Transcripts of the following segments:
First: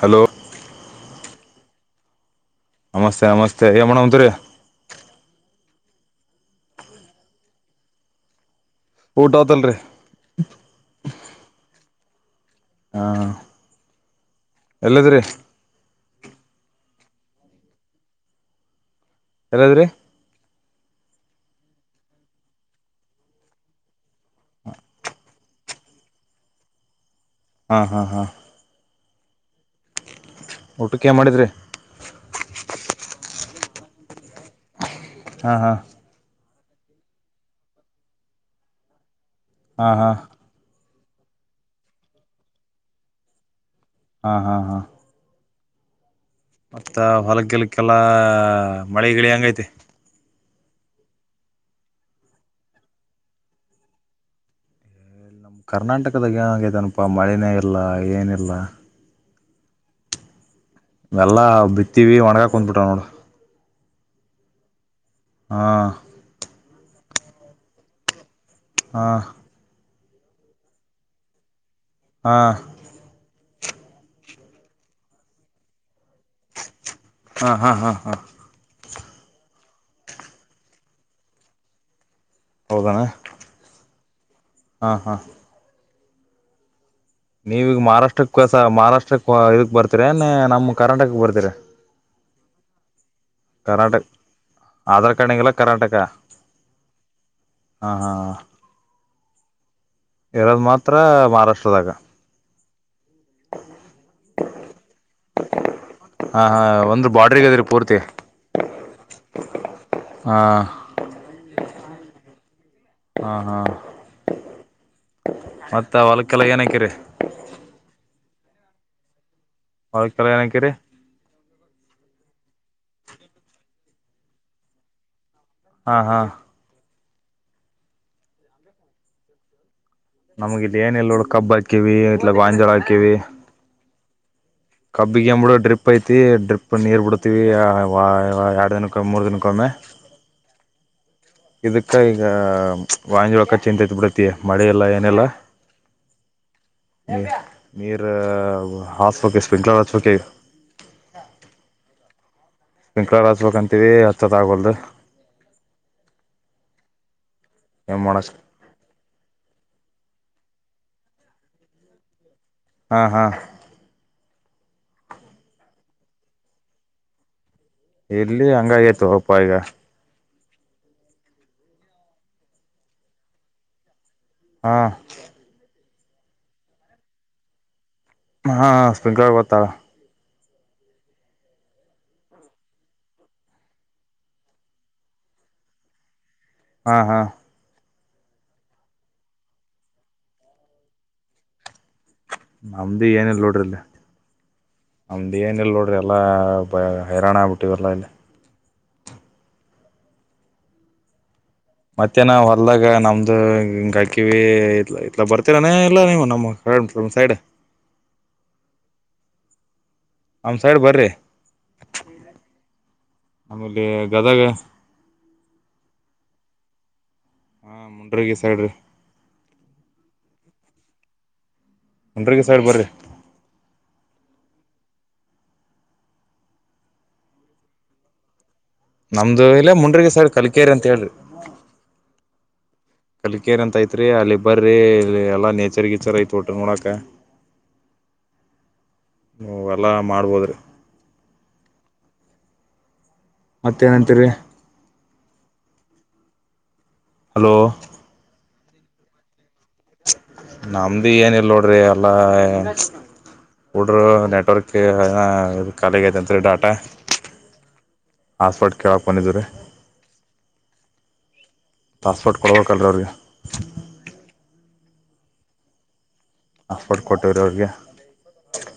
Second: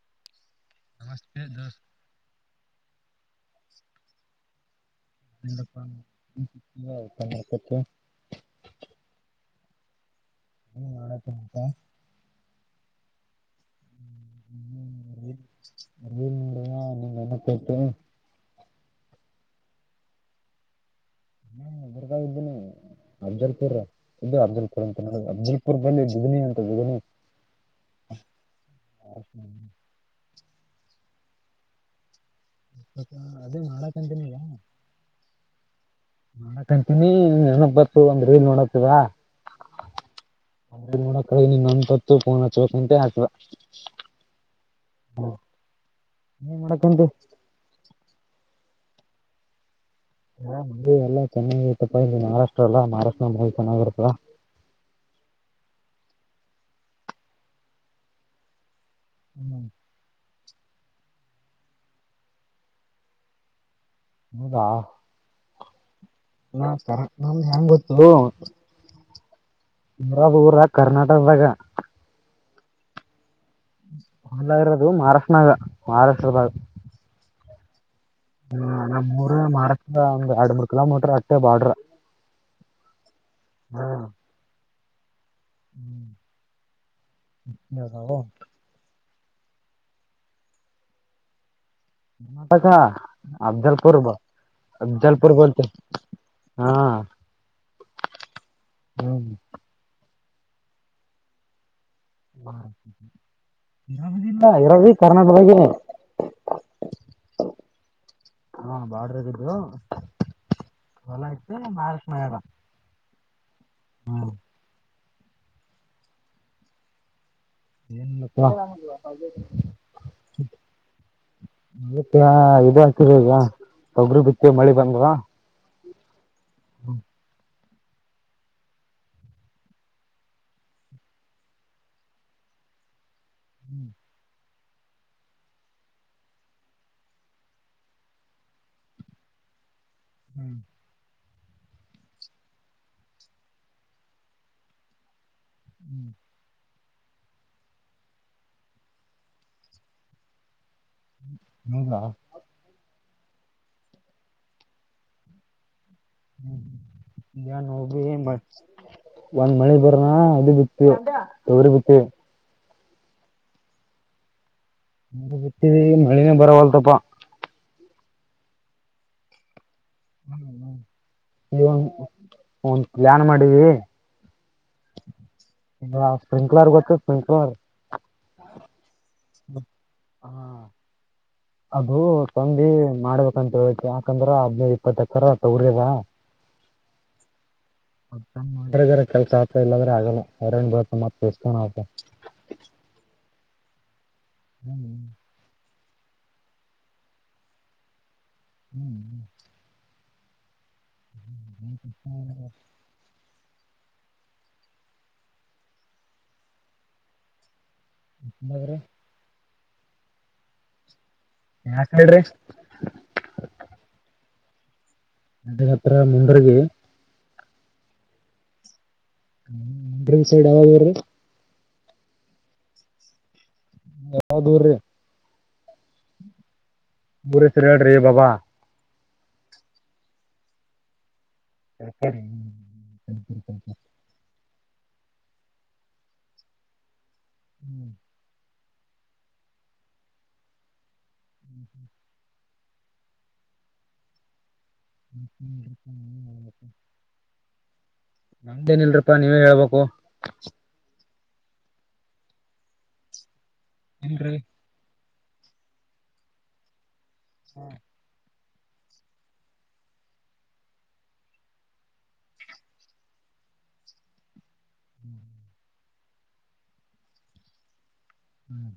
Hello ಹಷ್ಟದ ನಮಸ್ತೆ ನಮಸ್ತೆ ಕಮ್ಮಣ ಅಂತುರಿಯ ಎತ್ತು ಊಟಾ ತಲ್ರೆ ಹ್ಮ ನಳಕಂತ ಹಾ ಎಲ್ಲದ್ರಿ ಅ ಮುಡಾ ನೀವು ಎನ ಕೇತ ಎಲ್ಲಾದ್ರಿ ಹ್ಮ ಇದರ್ಗಾಗ್ದೇನಿ ಅಫಜಲ್ಪುರ್ ಇದ್ದ ಅಫಜಲ್ಪುರ್ ಅಂತ ನ ಅಜಲ್ಪುರ್ದಲ್ಲಿ ಬಿದನಿ ಅಂತ ಬಿದನಿ ಹಾ ಹಾ ಹಾ ಹ ಟೋಕ್ಕೆ ಮಾಡಿದ್ರೀ ಅದೇ ಮಾಡಕಂತೀನಗ ಹಾ ಹಾ ನಾ ಕಂತೀನಿ ನೆನಕ್ ಬರ್ತು ಒಂದ್ ರೀಲ್ ನೋಡತವ ಹಾ ಹಾ ನೋಡಕ ನೀೊಂದ ತತ್ತು ಫೋನ ಹ ಚೋಕಟ ಹಗ್ತವಾ ಹಾ ಹಾ ಹಾ ಏನ್ ಮತ್ತ ಮಾಡಕಂತಿ ಹೊಲಗಲ್ಕ್ಕೆಲ್ಲ ಮಳೆ ಗಿಳಿ ಹಂಗೈತೆ ಹಾ ಮ ಎಲ್ಲ ಚೆನ್ನೈತ್ತಪ್ಪ ಇಲ್ಲಿ ಮಹಾರಾಷ್ಟ್ರ ಅಲ್ಲ ಮಹಾರಾಷ್ಟ್ರ ಮ ಚೆನ್ನಾಗಿರ್ತ್ತ ನಮ್ಮ್ ಕರ್ನಾಟಕದಾಗ ಏನಂಗತನಪ್ಪಾ ಮಳನೇ ಇಲ್ಲ ಏನಿಲ್ಲ ಹ್ಮ್ ವೆಲ್ಲಾ ಬಿತ್ತೀವಿ ಒಣಗಾಕ್ ಕುಂದ್ಬಿಟ ನೋಡ ಹೌದಾ ಹಾ ನತರ ನಮ ಹೆಂಗ್ ಗೊತ್ತು ವಾ ರ ಊರ ಕರ್ನಾಟಕದಾಗ ಹಾ ಹೊಲ್ಲರದು ಮಹಾರಾಷ್ಟ್ರನಾಗ ಮಹಾರಾಷ್ಟ್ರದಾಗ ಹಾ ಹಾ ಹಾ ಹಾ ಹ್ಮ ನಮ್ಮ್ ಮೂರ ಮಾರ ಒಂದ್ ಎರಡ್ ಮೂರ್ ಕಿಲೋಮೀಟ್ರ ಅಟ್ಟೆ ಬಾಡ್ರ ಹೌದಣ ಹಾ ಹಾ. ನೀವಗ ಕರ್ನಾಟಕ ಮಹಾರಾಷ್ಟ್ರಕ್ಕ [inaudible] ಮಹಾರಾಷ್ಟ್ರಕ್ಕೆ ಹೊ ಇದಕ್ ಬರ್ತರ ಎನ್ ನಮ್ ಕರ್ನಾಟಕ ಕ ಬರ್ತೀರ [inaudible] ಅಫಜಲ್ಪುರ್ ಕರ್ನಾಟಕ ಬಂದು ಆಧಾರ್ ಅಫಜಲ್ಪುರ್ ಕಾರ್ಡ್ನಾಗೆಲ್ಲ ಬತಿ ಕರ್ನಾಟಕ ಹಾ ಹಾ ಇರದ್ ಮಾತ್ರ ಮಹಾರಾಷ್ಟ್ರದಾಗ [inaudible] ಇರದ ಈಗ ಕರ್ನಾಟಕ ದಾಗ ಈನಿ ಹಾ ಹಾ ಒಂದ್ರ ಬಾಡ್ರಿಗ ಅದ್ರಿ ಪೂರ್ತಿ ಹಾ ಹಾ ಹಾ [unintelligible] ಮತ್ತ ಹೊಲಕ್ಕೆಲ್ಲ ಏನಾಕಿರಿ,? [unintelligible] ಅವಕೆಲ್ಲ ಏನಕ್ಕರಿ [unintelligible] ಯಚ್ಚರೀಗೆ ತೊಗರಿ ಬಿತ್ತವಿ ಮಳಿ ಬಂದವ ಹಾ ಹಾ ಹ್ಮ್ ನಮ್ಗ ಇಲ್ಲಿ ಏನ ಇಲ್ ನೋಡು ಕಬ್ ಹಾಕಿವಿ ಇಟ್ಲಾಗ್ ಗಾಂಜಾಳ ಹಾಕಿವಿ [unintelligible] ಕಬ್ಬಿಗೆ ಎನ್ ಬಿಡು ಡ್ರಿಪ್ ಐತಿ ಡ್ರಿಪ್ ನೀರು ಬಿಡ್ತೀವಿ ಎರಡು ದಿನಕ್ಕೋಮ ಮೂರು ದಿನಕ್ಕೊಮ್ಮೆ ಹ್ಮ್ ಇದಕ್ಕ ಈಗ [unintelligible] ಚಿಂತೆೈತ್ ಹತ್ತತಿ ಮಳಿ ಇಲ್ಲ ಏನಿಲ್ಲ ಹ್ಮ್ ನೀರ [unintelligible] [unintelligible] ನಿಮಗಾ ಪಂಕಳ ಹಚ್ಬೇಕಂತೀವಿ ಹಚ್ಚದ ಆಗ್ವದು ಹ್ಮ ನಾನ್ ಹೋಗಿ ಮಾಡಕ್ ಮ ಒಂದ್ ಮಳೆ ಬ [inaudible] ಬಿತಿವಿ ತೊಗರಿ ಬಿತಿವಿ ಹಾ ಹಾ [unintelligible] ಮಳಿನೆ ಬರವಲ್ತಪ್ಪ ಇಲ್ಲಿ ಹಂಗಾಗಿತೋಪ್ಪ ಈಗ ಈಗ್ ಒಂದ ಪ್ಲ್ಯಾನ್ ಮಾಡಿವಿ ಹಾ ಹ ಸ್ಪ್ರಿಂಕ್ಲರ್ ಗೊತ್ತ ಸ್ಪ್ರಿಂಕ್ಲರ್ ಹಾ ಹಾ ಸ್ಸ್ಪ್ರಿಂಕ್ಲರ್ ಗೊತ್ತಾ ಆ ಅದು ಸಂದಿ ಮಾಡ್ಬೇಕಂತ ಹೇಳಿ ಯಾಕಂದ್ರ ಹದನೈದ ಇಪ್ಪತ್ತೇಕರ್ ತೊಗರಿ ಆದ ಹಾ ಹಾ ಮಾಡಿದ್ರ ಕೆಲ್ಸ ಆಗ್ತದ ಇಲ್ಲಂದ್ರ ಆಗಲ್ಲ [unintelligible] [inaudible] ನಮ್ಡೆನಿಲ್ ನೋಡ್ ಎಲ್ಲ ಬ ಹೈರಾಣ ಆಗ್ಬಿಟ್ಟಿವಲ್ಲ ಇಲ್ಲಿ ಹ್ಮ್ ಹ್ಮ. ಮತ್ತ್ಯಾನ ಹೊಲ್ದಾಗ ನಮ್ದ. ಗಾಯಕಿವಿ ಇ ಇಲ ಬರ್ತೀರಾನೇ ಎಲ್ಲ ನೀವು ನಮ್ಮ್ ಸೈಡ್. ಾದ್ರ ನಮ್ಮ್ ಸೈಡ್ ಬರ್ರಿ. ಯಾಕ್ ಹೇಳ್ರಿ ಕದೇ ಅದತ್ರ ಮುಂಡರ್ಗಿ. ಹಾ ಮುಂಡ್ರಗಿ ಸೈಡ್ ರೀ. ಹ್ಮ ಮುಂಡರ್ಗಿ ಸೈಡ್ ಯಾವ್ ಊರ್ರೀ. ಮುಂಡರ್ಗಿ ಸೈಡ್ ಬರೀ. ಬಾಳ, ದೂರ್, ರೀ.. [inaudible] ಊರ, ಹೆಸರ ಹೇಳ್ರಿ ಬಾಬಾ. [inaudible] ನಮ್ದು, ಇಲ್ಲ ಮುಂಡ್ರಿಗಿ, ಸರ್ ಕಲಿಕೇರಿ, ಅಂತ ಹೇಳ್ರೀ. [inaudible] ಕಲಿಕೇರಿ, ಅಂತ, ಐತ್ರಿ ಅಲ್ಲಿ. [inaudible] ಬರ್ರಿ, ಎಲ್ಲಾ, ನೇಚರ್, ಗೀಚರ್ ಐತ, ಊಟ, ಮಾಡೋಕಾ, ನೋಡಾಕ. [inaudible] ಹ್ಮ್. [inaudible] ನೀವ್, ಹೊಲ, ಮಾರುಬೋಹುದುರಿ. [inaudible] ಮತ್ತೇ, ಏನಂತೀರಿ.? [inaudible] ಹ.. [unintelligible] ಹಲೋ. [inaudible] ನಮ್ದೇನ್, ಇಲ್ರಾಪ್ಪಾ, ನೀವೇಳ್ಬೇಕು. [inaudible] ಹ-.. [unintelligible] ಬರೀ, ಏನಿಲ್ಲ, ನೋಡ್ರಿ, ಎಲ್ಲಾ.? [inaudible] ಕೊಡ್ರೊ, ಏನ್ರೀ ನೆಟ್ವರ್ಕೆ. [inaudible] ಹ, ಇದು, ಕಾಲಿಹಾಗೈತಂತ್ರಿ ಡಾಟಾ. [inaudible] ಹ್ಮ. [inaudible] ಹಾಟ್ಸ್ಪಾಟ್, ಕೇಳಾಕು, ಬಂದಿದ್ದ್ರೀ ಹಾಟ್ಸ್ಪಾಟ್ ಕೊಡ್ಬೇಕಲ್, ರೀ ಅವ್ರಿಗೆ.? [inaudible] ಹ್ಮ. [inaudible] ಹಾಟ್ಸ್ಪಾಟ್, ಕೊಟ್ಟವ್ರಿ! ಅವ್ರಿಗೆ.. [inaudible] ಹ್ಮ,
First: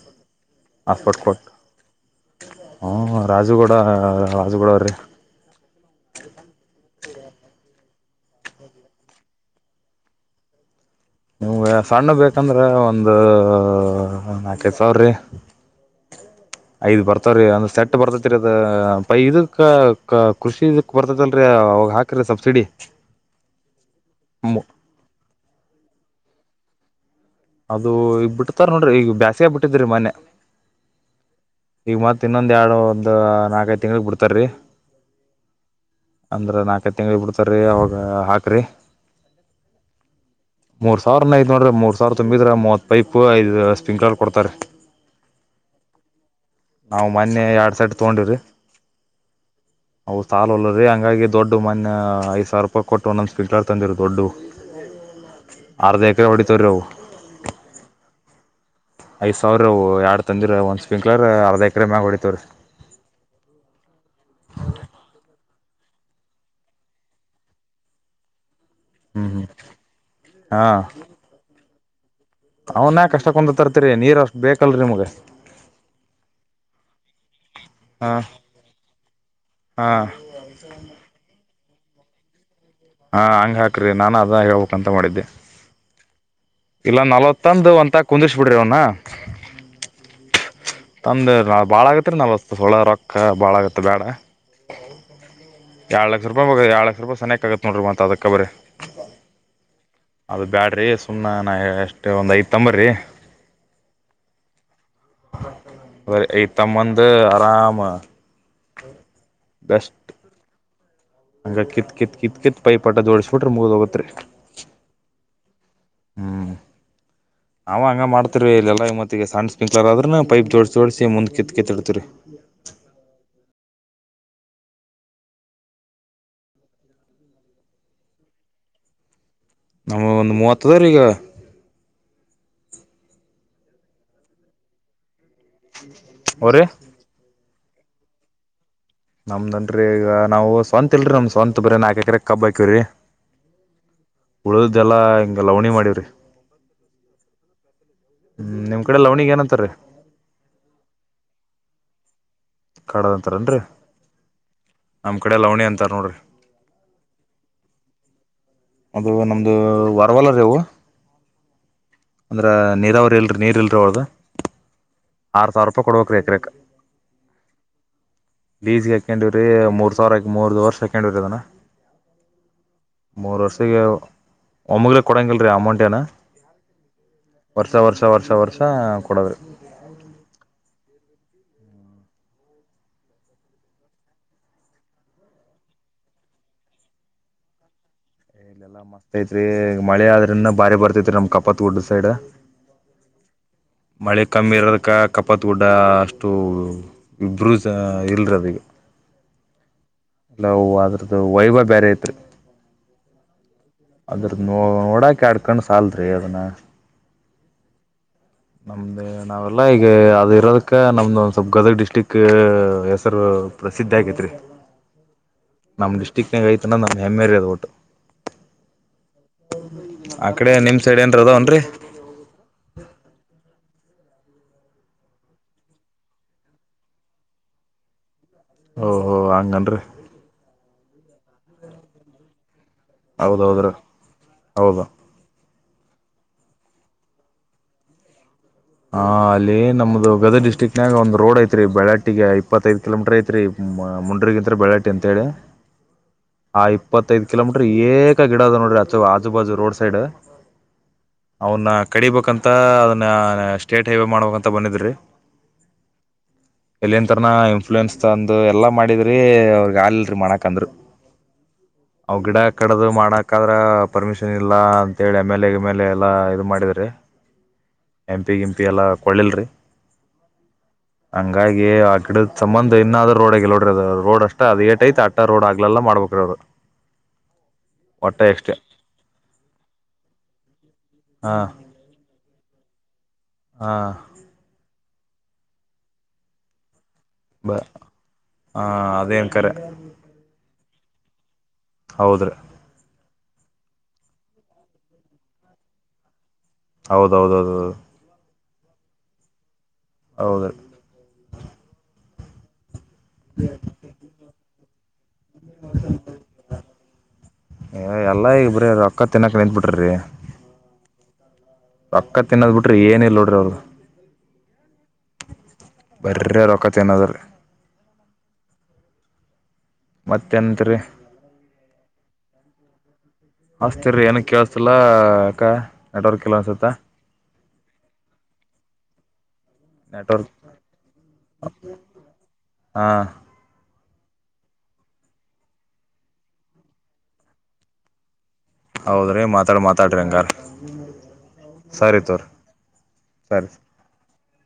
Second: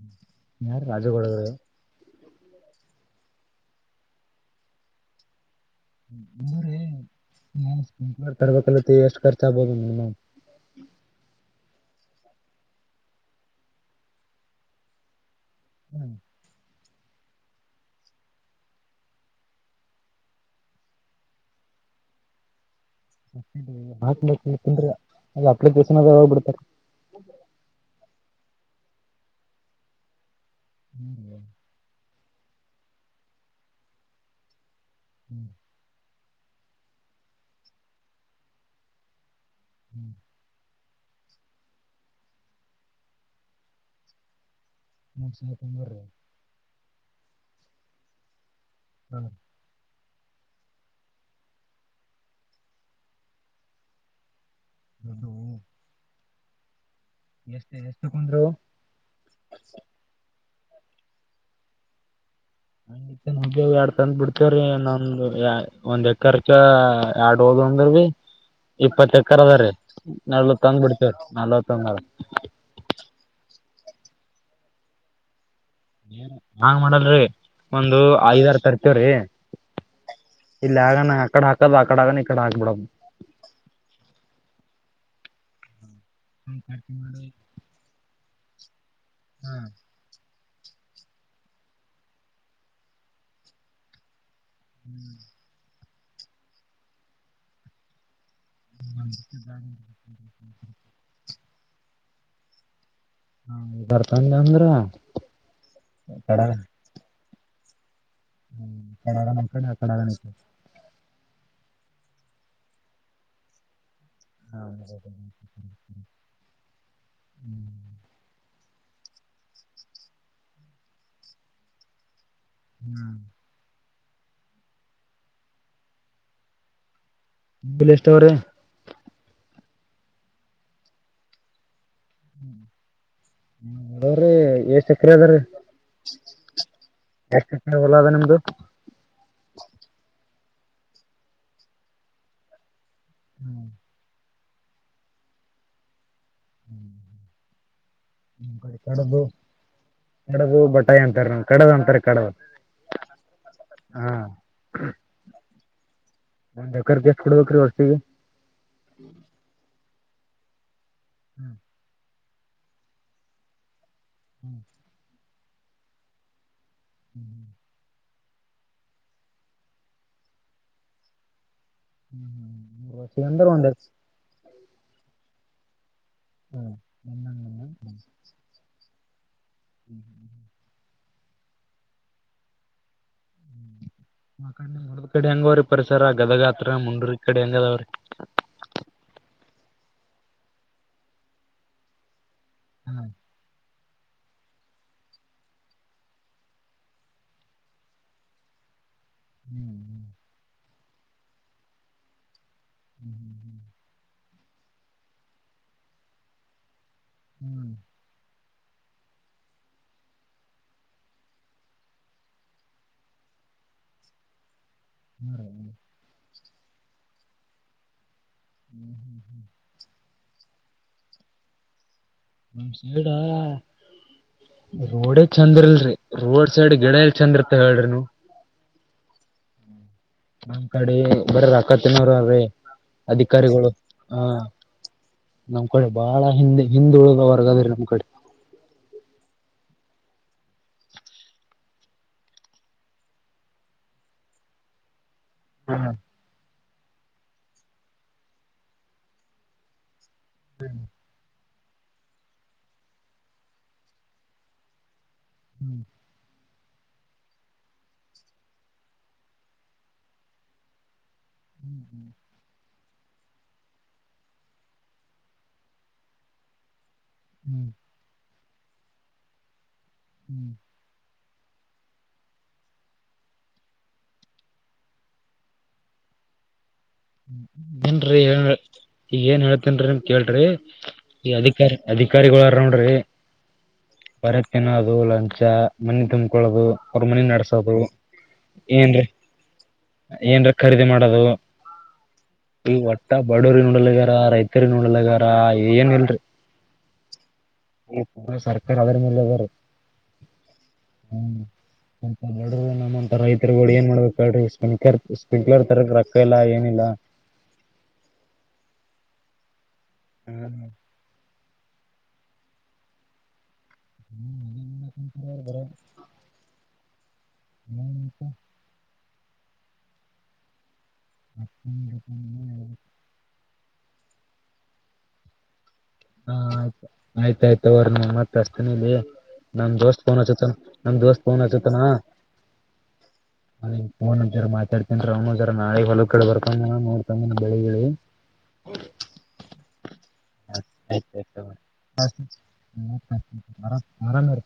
ಯಾರು ರಾಜುಗೌಡ.? ಅವರ. [inaudible] ಹಾ, ರಾಜುಗೌಡ, ರಾಜುಗೌಡ, ಅವ್ರೀ. [unintelligible] ಹ್ಮ್ಮ್, ರಿ, ಹ್ಮ. [inaudible] ಹೇಳಾ, ತರುಬೇಕಾಲಾ! ಹ್ಯಾಂಟಿ, ಕರ್ಬೇಕಲತ್ತ, ಎಷ್ಟು, ಖರ್ಚ ಆಗ್ಬೋದು ನಾವು--. [inaudible] ನಿಮ್ಗೆ, ಸಣ್ಣದು, ಬೇಕಂದ್ರೆ. ಒಂದು ನಾಲ್ಕೈದು ಸಾವಿರ ರೀ. [inaudible] ಹ್ಮ್. [inaudible] ಐದ್, ಬರ್ತವ್ರೀ! ಒಂದ್ ಸೆಟ್ ಬರ್ತೈತಿರಿ ಅದು ಪೈ ಇದಕ್ ಕೃಷಿ ಇದಕ್ ಬರ್ತೈತಿಲ್ರರಿ, ಅವಾಗ ಹಾಕ್ರಿದೇ, ಸಬ್ಸಿಡಿ. [inaudible] ಬಾತು, ಮಾಡುತ್ತೀನಿ, ತಿಂದು, ಇಲ್ಲಾ, ಅದು, ಅಪ್ಪಿಲಿ. [inaudible] ಚೆನ್ನಾಗಿ, ಹೋಗ್ಬಿಡ್ತಾರೆ. [inaudible] ಅದು, ಈಗ್ ಬಿಡ್ತಾರೆ,, ನೋಡ್ರಿ. ಈಗ ಬ್ಯಾಸಿಗೆಗೆ, ಬಿಟ್ಟಿದ್ರಿ ಮೊನ್ನೆ. [inaudible] ಹ್ಮ್. [inaudible] ಈಗ, ಮತ್ ಇನ್ನೊಂದು, ಎರಡು ಒಂದು ನಾಲ್ಕೈದು, ತಿಂಗಳು, ಬಿಡ್ತಾರೀ. [inaudible] ಹ್ಮ್.... [inaudible] ಅಂದ್ರ, ನಾಲ್ಕೈ, ತಿಂಗಳಿಗೆ ಬಿಡ್ತಾರಿ! ಅವಾಗ ಹಾಕ್ರಿ. [inaudible] ಹ್ಮ್... [inaudible] ಮೂರ್, ಸಾವಿರನ, ಇದು, ನೋಡ್ರೆ ಮೂರ್ ಸಾವಿರ, ತುಂಬಿದ್ರೆ? ಮೂವತ್ ಪೈಪ್, ಐದು ಸ್ಪಿಂಕರ್ಲ್ಲಿ, ಕೊಡ್ತಾರೆ. [inaudible] ಮೂರು, ಸಾವಿರ, ತುಂಬುವುದಿರಿ. [inaudible] ನಾವು, ಮೊನ್ನೆ, ಎರಡ್ ಸೈಟ್, ತಗೊಂಡಿರಿ. [inaudible] ಹ್ಮ.... [inaudible] ಅವು, ಸಾಲ, ಅಲ್ಲರಿ, ಹಂಗಾಗಿ! ದೊಡ್ಡ, ಮೊನ್ನೆ ಐದ ಸಾವಿರ, ರೂಪಾಯಿ, ಕೊಟ್ಟು, ಒಂದೊಂದ ಸ್ಪಿನ ಕ್ಲರ್, ತಂದಿರಿ ದೊಡ್ಡು. [inaudible] ಅರ್ಧ. [unintelligible] ರೌಡುತಾರ್ರಿ, ಅವು. [inaudible] ಎಷ್ಟೇ, ಎಷ್ಟು, ತಕೊಂಡ್ರಿಯವು. [inaudible] ಐದ್ ಸಾವಿರ ಎರಡ್ ತಂದ ಒಂದು ಸ್ಪಿಂಕ್ಲರ್ ಅರ್ಧ ಎಕರೆ ಮ್ಯಾಗ ಹೊಡಿತವ ರೀ ಆ ನ ಎರಡ್ ತಂದ ಬಿಡ್ತೇವ್ರಿ ನೊಂದು ಒಂದ್ ಎಕರ್ಕ್ಕ ಎರಡ್ ಹೋದ್ ಅಂದ್ರ ಭೀ ಇಪ್ಪತ್ತ ಹ್ಮ್ ಎಕರೆ ಹ್ಮ್ ಅದ ರೀ ನಲ್ವತ್ ಹಾ ತಂದ್ ಬಿಡ್ತೀವ ನಾಲ್ವತ್ [unintelligible] ಅವನ ಕಷ್ಟಕ್ಕಂದ ತರ್ತರಿ ನೀರ್ ಅಷ್ಟ್ ಬೇಕಲ್ರರಿ ನಿಮ್ಗ. ಹಾಂಗ ಮಾಡಲ್ರಿ ಒಂದು ಹಾ ಐದಾರ ತರ್ತೇವ್ರಿ ಹಾ ಇಲ್ಲಿ ಆಗಾನ ಅಕಡೆ ಹಾಕ ಕ ಆ ಕಡ ಈ ಕಡೆ ಹಾಕಿ ಬಿಡುದು ಹಾ ಹಂಗ ಹಾಕ್ರಿ ನಾನು ಅದ ಹೇಳ್ಬೇಕಂತ ಮಾಡಿದ್ದೆ. ಇಲ್ಲ ನಲ್ವತ್ತಂದು ಒಂದ ಕುಂದರಸಿ ಬಿಡಿರ ಅವನ. ಹ್ಮ್ ಒಂದ ನಾ ಭಾಳ ಆಗತ್ತ ರೀ ನಾಲವತ್ತು ಸುಳ ರೊಕ್ಕ ಭಾಳಗತ್ತ ಬೇಡ ಹ್ಮ್ ಎರಡು ಲಕ್ಷ ರೂಪಾಯಿ ಬರ ಎರಡು ಲಕ್ಷ ಸನೀಕ್ ಆಗುತ್ತ ನೋಡ್ರಿ ಮತ್ ಅದಕ ಅದು ಬ್ಯಾಡ್ರಿ ಹ ನಾ ಸುಮ್ಮನೆ ಅಷ್ಟೇ ಒಂದ್ ಐದ ತಂಬ್ರಿ ಹಾ ಬರ್ತನ್ ಅಂದ್ರ ಕ ಸಾಮ [unintelligible] ಹಂಗ ಕಿತ್ ಕಿತ್ ಕಿತ್ ಕಿತ್ ಪೈಪ್ ಅಟ್ ಜೋಡಸ್ ಬಿಟ್ರೆ ಮುಗಿದ್ ಹೋಗತ್ರಿ ಹಾ ಹ್ಮ್ ನಾವು ಹಂಗ ಮಾಡ್ತಿರ್ವಿ ಇಲ್ಲೆಲ್ಲ ಮತ್ತ ಈ ಸಣ್ಣ ಸ್ಪಿಂಕ್ಲರ್ ಆದ್ರ ಪೈಪ್ ಜೋಡಸಿಡಸಿ ಮುಂದ್ ಪೈಪ್ ಕಿತ್ ಕಿತ್ತಿಡ್ತೀವರಿ ಹ್ಮ್ ಬಿಲ್ ಎಷ್ಟ ಅವ್ರ ನಮಗ ಒಂದ ಮೂವತ್ತ ತಗೋರೀಗ ಹೇಳವ್ರಿ ಏಸ ಎಕರೆ ಅದರಿ [unintelligible] ಅಣ್ಣ ಹೊಲ ಅದ ನಿಮ್ದು. ನಮ್ದನ್ರರಿ ಈಗ ನಾವು ಸ್ವಂತ ಇಲ್ರರಿ ನಮ್ದ ಸ್ವಂತ ಬರೆ ನಾಕ ಎಕ್ರರೆ ಕಬ್ಬ ಹಾಕ್ಯಿವರಿ. ಊ ಉಳಿದಿದ್ದೆಲ್ಲಾ ಹಿಂಗ ಲವಣಿ ಮಾಡಿವ್ರಿ. [inaudible] ನಮ್ಮ ಹ್ಮ್ ಕಡೆ ನಿಮ್ ಲವಣಿಗ್ ಏನಂತಾರೀ ಕಡದು ಬಟಾಯಿ ಅಂತಾರ ನಂ ಕಡದು ಅಂತಾರೆ ಕಡದ. ಕಡದಂತರನ್ರಿ. ಹಾ ನಮ್ ಕಡೆ ಲವಣಿ ಅಂತಾರ ನೋಡ್ರಿ. [unintelligible] ಅದು ನಮ್ದು ವಾ ಪರವಲ್ಲ ರೀವು ಹ್ಮ್ ಅಂದ್ರ ನೀರಾವರಿ ಇಲ್ರಿ ನೀರ್ ಇಲ್ರಿ ಅವಾಗ ಹ್ಮ್ ಆರ್ ಸಾವಿರ ರೂಪಾಯಿ ಕೊಡ್ಬೇಕಕ್ ರೀ ಎಕ್ರಕ್ ಹ್ಮ್ ಬೀಸಗೆ ಹಾಕೊಂಡಿವ್ರರಿ ಮೂರ್ ಸಾವಿರಾಕ ಮೂರ್ ವರ್ಷ ಹಾಕೊಂಡವ್ರರಿ ಅದನ [unintelligible] [unintelligible] ಒಮ್ಮಗಲಿ ಕೊಡಂಗಿಲ್ಲ ರೀ ಅಮೌಂಟ್ ಏನ ವರ್ಷ ವರ್ಷ ವರ್ಷ ವರ್ಷ ಹಾ ಕೊಡದು [inaudible] ಇ ಕಡೆ ಹೆಂಗವ್ರಿ ಪರಿಸರ ಗದಗಾತ್ರ ಮುಂದ್ರ ಇ ಕಡೆ ಹೆಂಗದಾವ್ರಿ ಇಲ್ಲಿ ಎಲ್ಲಾ ಮಸ್ತ್ ಐತ್ರಿ ಮಳೆ ಆದ್ರರಿಂದ ಬಾರಿ ಬರ್ತೈತ್ರಿ ನಮ್ ಕಪತ್ ಗುಡ್ ಸೈಡ್ [unintelligible] ಮಳೆ ಕಮ್ಮಿ ಇರೋದಕ್ಕೆ ಕಪಾತ್ ಗುಡ್ಡ ಅಷ್ಟು ಬ್ಬರುೂ ಸ ಇಲ್ರಿ ಅದಿಗೆ ನಾವು ಅದು ಅದ್ರದ್ದು ವೈಭವ ಬೇರೆ ಇತ್ರಿ [unintelligible] ಅದ್ರದ ನ ನೋಡೋಕ ಎರಡು ಕಣ್ಣು ಸಾಲದ್ರಿ ಅದನ್ನ ಹ್ಮ್ ನಮ್ದೇ ನಾವೆಲ್ಲಾ ಈಗ ಅದ ಇರೋದಕ್ಕ ನಮ್ದು ಒಂದ್ ಸ್ವಲ್ಪ್ ಗದಗ ಡಿಸ್ಟಿಕ್ ಹೆಸರು ಪ್ರಸಿದ್ದಿ ಆಗೈತ್ರಿ ಹ್ಮ್ಮ ಹಿಂಗ ಐತಿ ಅಂದ್ರ ಅದು ನಮ್ಮ ಹೇಮ್ಮೆ ರಿ ವೊಟು ಹ್ಮೂ ಹ್ಯೂ ಹೊ ಆ ಕಡೆ ನಿಮ್ ಸೈಡ್ ಏನ್ರ ಅದಾವನ್ರರಿ ನಮ್ಮಸೈಡ್ ರೋಡೇ ಚಂದ್ ಇಲ್ರಿ ರೋಡ್ ಸೈಡ್ ಗಿಡ ಎಲ್ಲಿ ಚಂದ ಇರ್ತವ ಹೇಳ್ರಿ ನೀವು ಓಹೋ ಹಂಗನ್ರಿ. ನಮ್ಮ್ ಕಡೆ ಬರೇ ರೊಕ್ಕ ತಿನ್ನೋರೆ ಅವ್ರೀ. ಹೌದೌದ್ರೀ ಹೌದು. ನಮ್ ಕಡೆ ಬಾಳ ಹಿಂದೆ ಹಿಂದುಳಿದ ವರ್ಗ ಅದರೀ ನಮ್ ಕಡೆ. ಹಾ ಅಲ್ಲಿ ನಮ್ದು ಗದಗ್ ಡಿಸ್ಟ್ರಿಕ್ನಾಗ ಒಂದ್ ರೋಡ್ ಐತ್ರಿ ಬೆಳಾಟಿಗೆ ಇಪ್ಪತ್ತೈಐದು ಕಿಲೋಮೀಟರ್ ಐತ್ರಿ ಮುಂಡ್ರಗಿಂತ್ರ ಬೆಳಾಟಿ ಅಂತೇಳಿ. ಹ್ಮ. ಆ ಇಪ್ಪತ್ತೈದು ಕಿಲೋಮೀಟರ್ ಏಕಾ ಗಿಡ ಅದೆ ನೋಡ್ರಿ ಆಚು ಆಜು ಬಾಜು ರೋಡ್ ಸೈಡ್. ಹ್ಮ. ಅವನ್ನ ಕಡಿಬೇಕಂತ ಅದನ್ನ. ಸ್ಟೇಟ್ ಹೈವೆ ಮಾಡ್ಬೇಕಂತ ಬಂದಿದ್ರಿ. ಹ್ಮ್. ಎಲ್ಲಿನ್ ತರನ ಇನ್ಫ್ಲೂಯೆನ್ಸ್ ತಂದು ಎಲ್ಲಾ ಮಾಡಿದ್ರಿ ಅವ್ರಗ್ ಆಲ್ಲ್ರಿ ಮಾಡಕಂದ್ರು. ಹ್ಮ್, ಹ್ಮ್. [inaudible] ಕಡದು ಮಾಡಕ ಆದ್ರ ಪರ್ಮಿಷನ್ ಇಲ್ಲಾ ಅಂತ ಹೇಳಿ,. ಎಮ್, ಎಲ್, ಎಂ ಗಿ ಎಮ್, ಎಲ್, ಎ ಎಲ್ಲಾ ಇದು ಮಾಡಿದ್ರಿ., - ಹ್ಮ್. [inaudible] ಎಂಪಿ ಗಿಂಪಿ ಎಲ್ಲ ಕೊಳ್ಳಿಲ್ರಿ., - ಹ್ಮ್. [inaudible] ಹಂಗಾಗಿ ಆ ಗಿಡದ ಸಂಬಂದ ಇನ್ನಾದ್ರು ರೋಡ್ ಆಗಿಲ್ಲಾ ನೋಡ್ರಿ ಅದು. ರೋಡ್ ಅಷ್ಟೇ ಅದು ಏಟ್ ಐತೋ ಆಟ್ಟೇ ರೋಡ್ ಹಗ್ಲೆಲ್ಲ ಮಾಡ್ಬಬೇಕ್ರೀ ಅವರು. ಏನ್ ರೀ ಏನ್ ಈಗ ಏನ್ ಹೇಳ್ತೇನ್ರಿನ್ ಕೇಳ್ರಿ., - ಹಾ ಈಅಧಿಕಾರಿ, ಅದಿಕಾರಿ ಅಧಿಕಾರಿಗಳು ಅವ್ರರು ನೋಡ್ರಿ., ಹಾ - ಬರೀ ತಿನ್ನೋದು. ಅದು' ಲಂಚ 'ಮನಿ ತುಂಬಕೊಳ್ಳೋದು. ಹೊರಮನಿ ಬ ನಡೆಸೋದು ಹಾ ಏನ್ರೀ, ಅದೇನ್ ಕರೆ ಏನ್ರಕ. ಖರೀದಿ ಮಾಡೋದು. ಹೌದ್ರಿ ಈ ಹೊ [unintelligible] ತಾ ಬಡವ್ರ ನೋಡಲ್ಗಾರ, ರೈತರಿ ನೋಡಲ್ಗಾರ ಏನ್ ಇಲ್ರಿ., ಹೌದೌದೌದು. - ಹ ಸರ್. [inaudible] ಅವದರ ಮಲವರ [unintelligible] ಹೌದ್ರಿ ಹ್ಮ. [inaudible] ನ [inaudible] ರೈತರುಗಳು ಏನ್ ಮಾಡ್ಬೇಕ್ ಏಳ್ರಿ., ಹಕತ [unintelligible] ಸಿಂಪ್ಲಿರ್ ತರಕ್ಕ ರೊಕ್ಕ ಇಲ್ಲ ಏನಿಲ್ಲ. ಎಲ್ಲಾ ಈಗ ಬರೀ ರೊಕ್ಕ ತಿನ್ನಾಕ್ಕೆ ನಿತ್ ಬಿಟ್ಟಿರೀ-. ಹ್ಮ್. [inaudible] ರೊಕ್ಕ ತಿನ್ನೋದ್ ಬುಟ್ರೆ ಏನೂ ಇಲ್ಲ ನೋಡ್ರಿ ಅವ್ರು. ಹ್ಮರ [inaudible] ಬರ್ರ ರೊಕ್ಕ ತಿನ್ನೋದ್ರಿ,. ಹ್ಮ [inaudible] ಮತ್ತೆಂತ್ರಿ,. [inaudible] ಅಸ್ಟ್ರೇಇರಿ ರೀಏನ್ಕೇಳ್ತಿಲಾ ಅಕ್ಕ. ನೆಟ್ವರ್ಕ್ ಹಾ, ಇಲ್ಲ ಅನ್ಸುತ್ತ ಆಯ್ತ ಆಯ್ತಾಯಯ್ತು. ತೊಗೋಳ್ರಿ ಮತ್ತ ಅಚತಿನಿ., ನಮ ದೋಸ್ತ್ ನೆಟ್ವರ್ಕ್ ಫೋನ್ಚ್ತಾನ, ನಮ ದೋಸ್ತ್ ಫೋನ್ಚ್ತಾನ. ಹಾ ಅವನು ಜರ ಮಾತಾಡ್ತನ್. ಅವನು ಒಂದಜರ ನಾಳೆ ಹೊಲ ಕಡೇ ಬರ್ಕೊಂಡ ನೋಡ್ತ ಬೆಳಿಗ್, ಹೌದ್ರಿ ಮಾತಾಡ, ಮಾತಾಡ್ರಿ ಹಂಗಾರ್. ಸರಿ ಮರ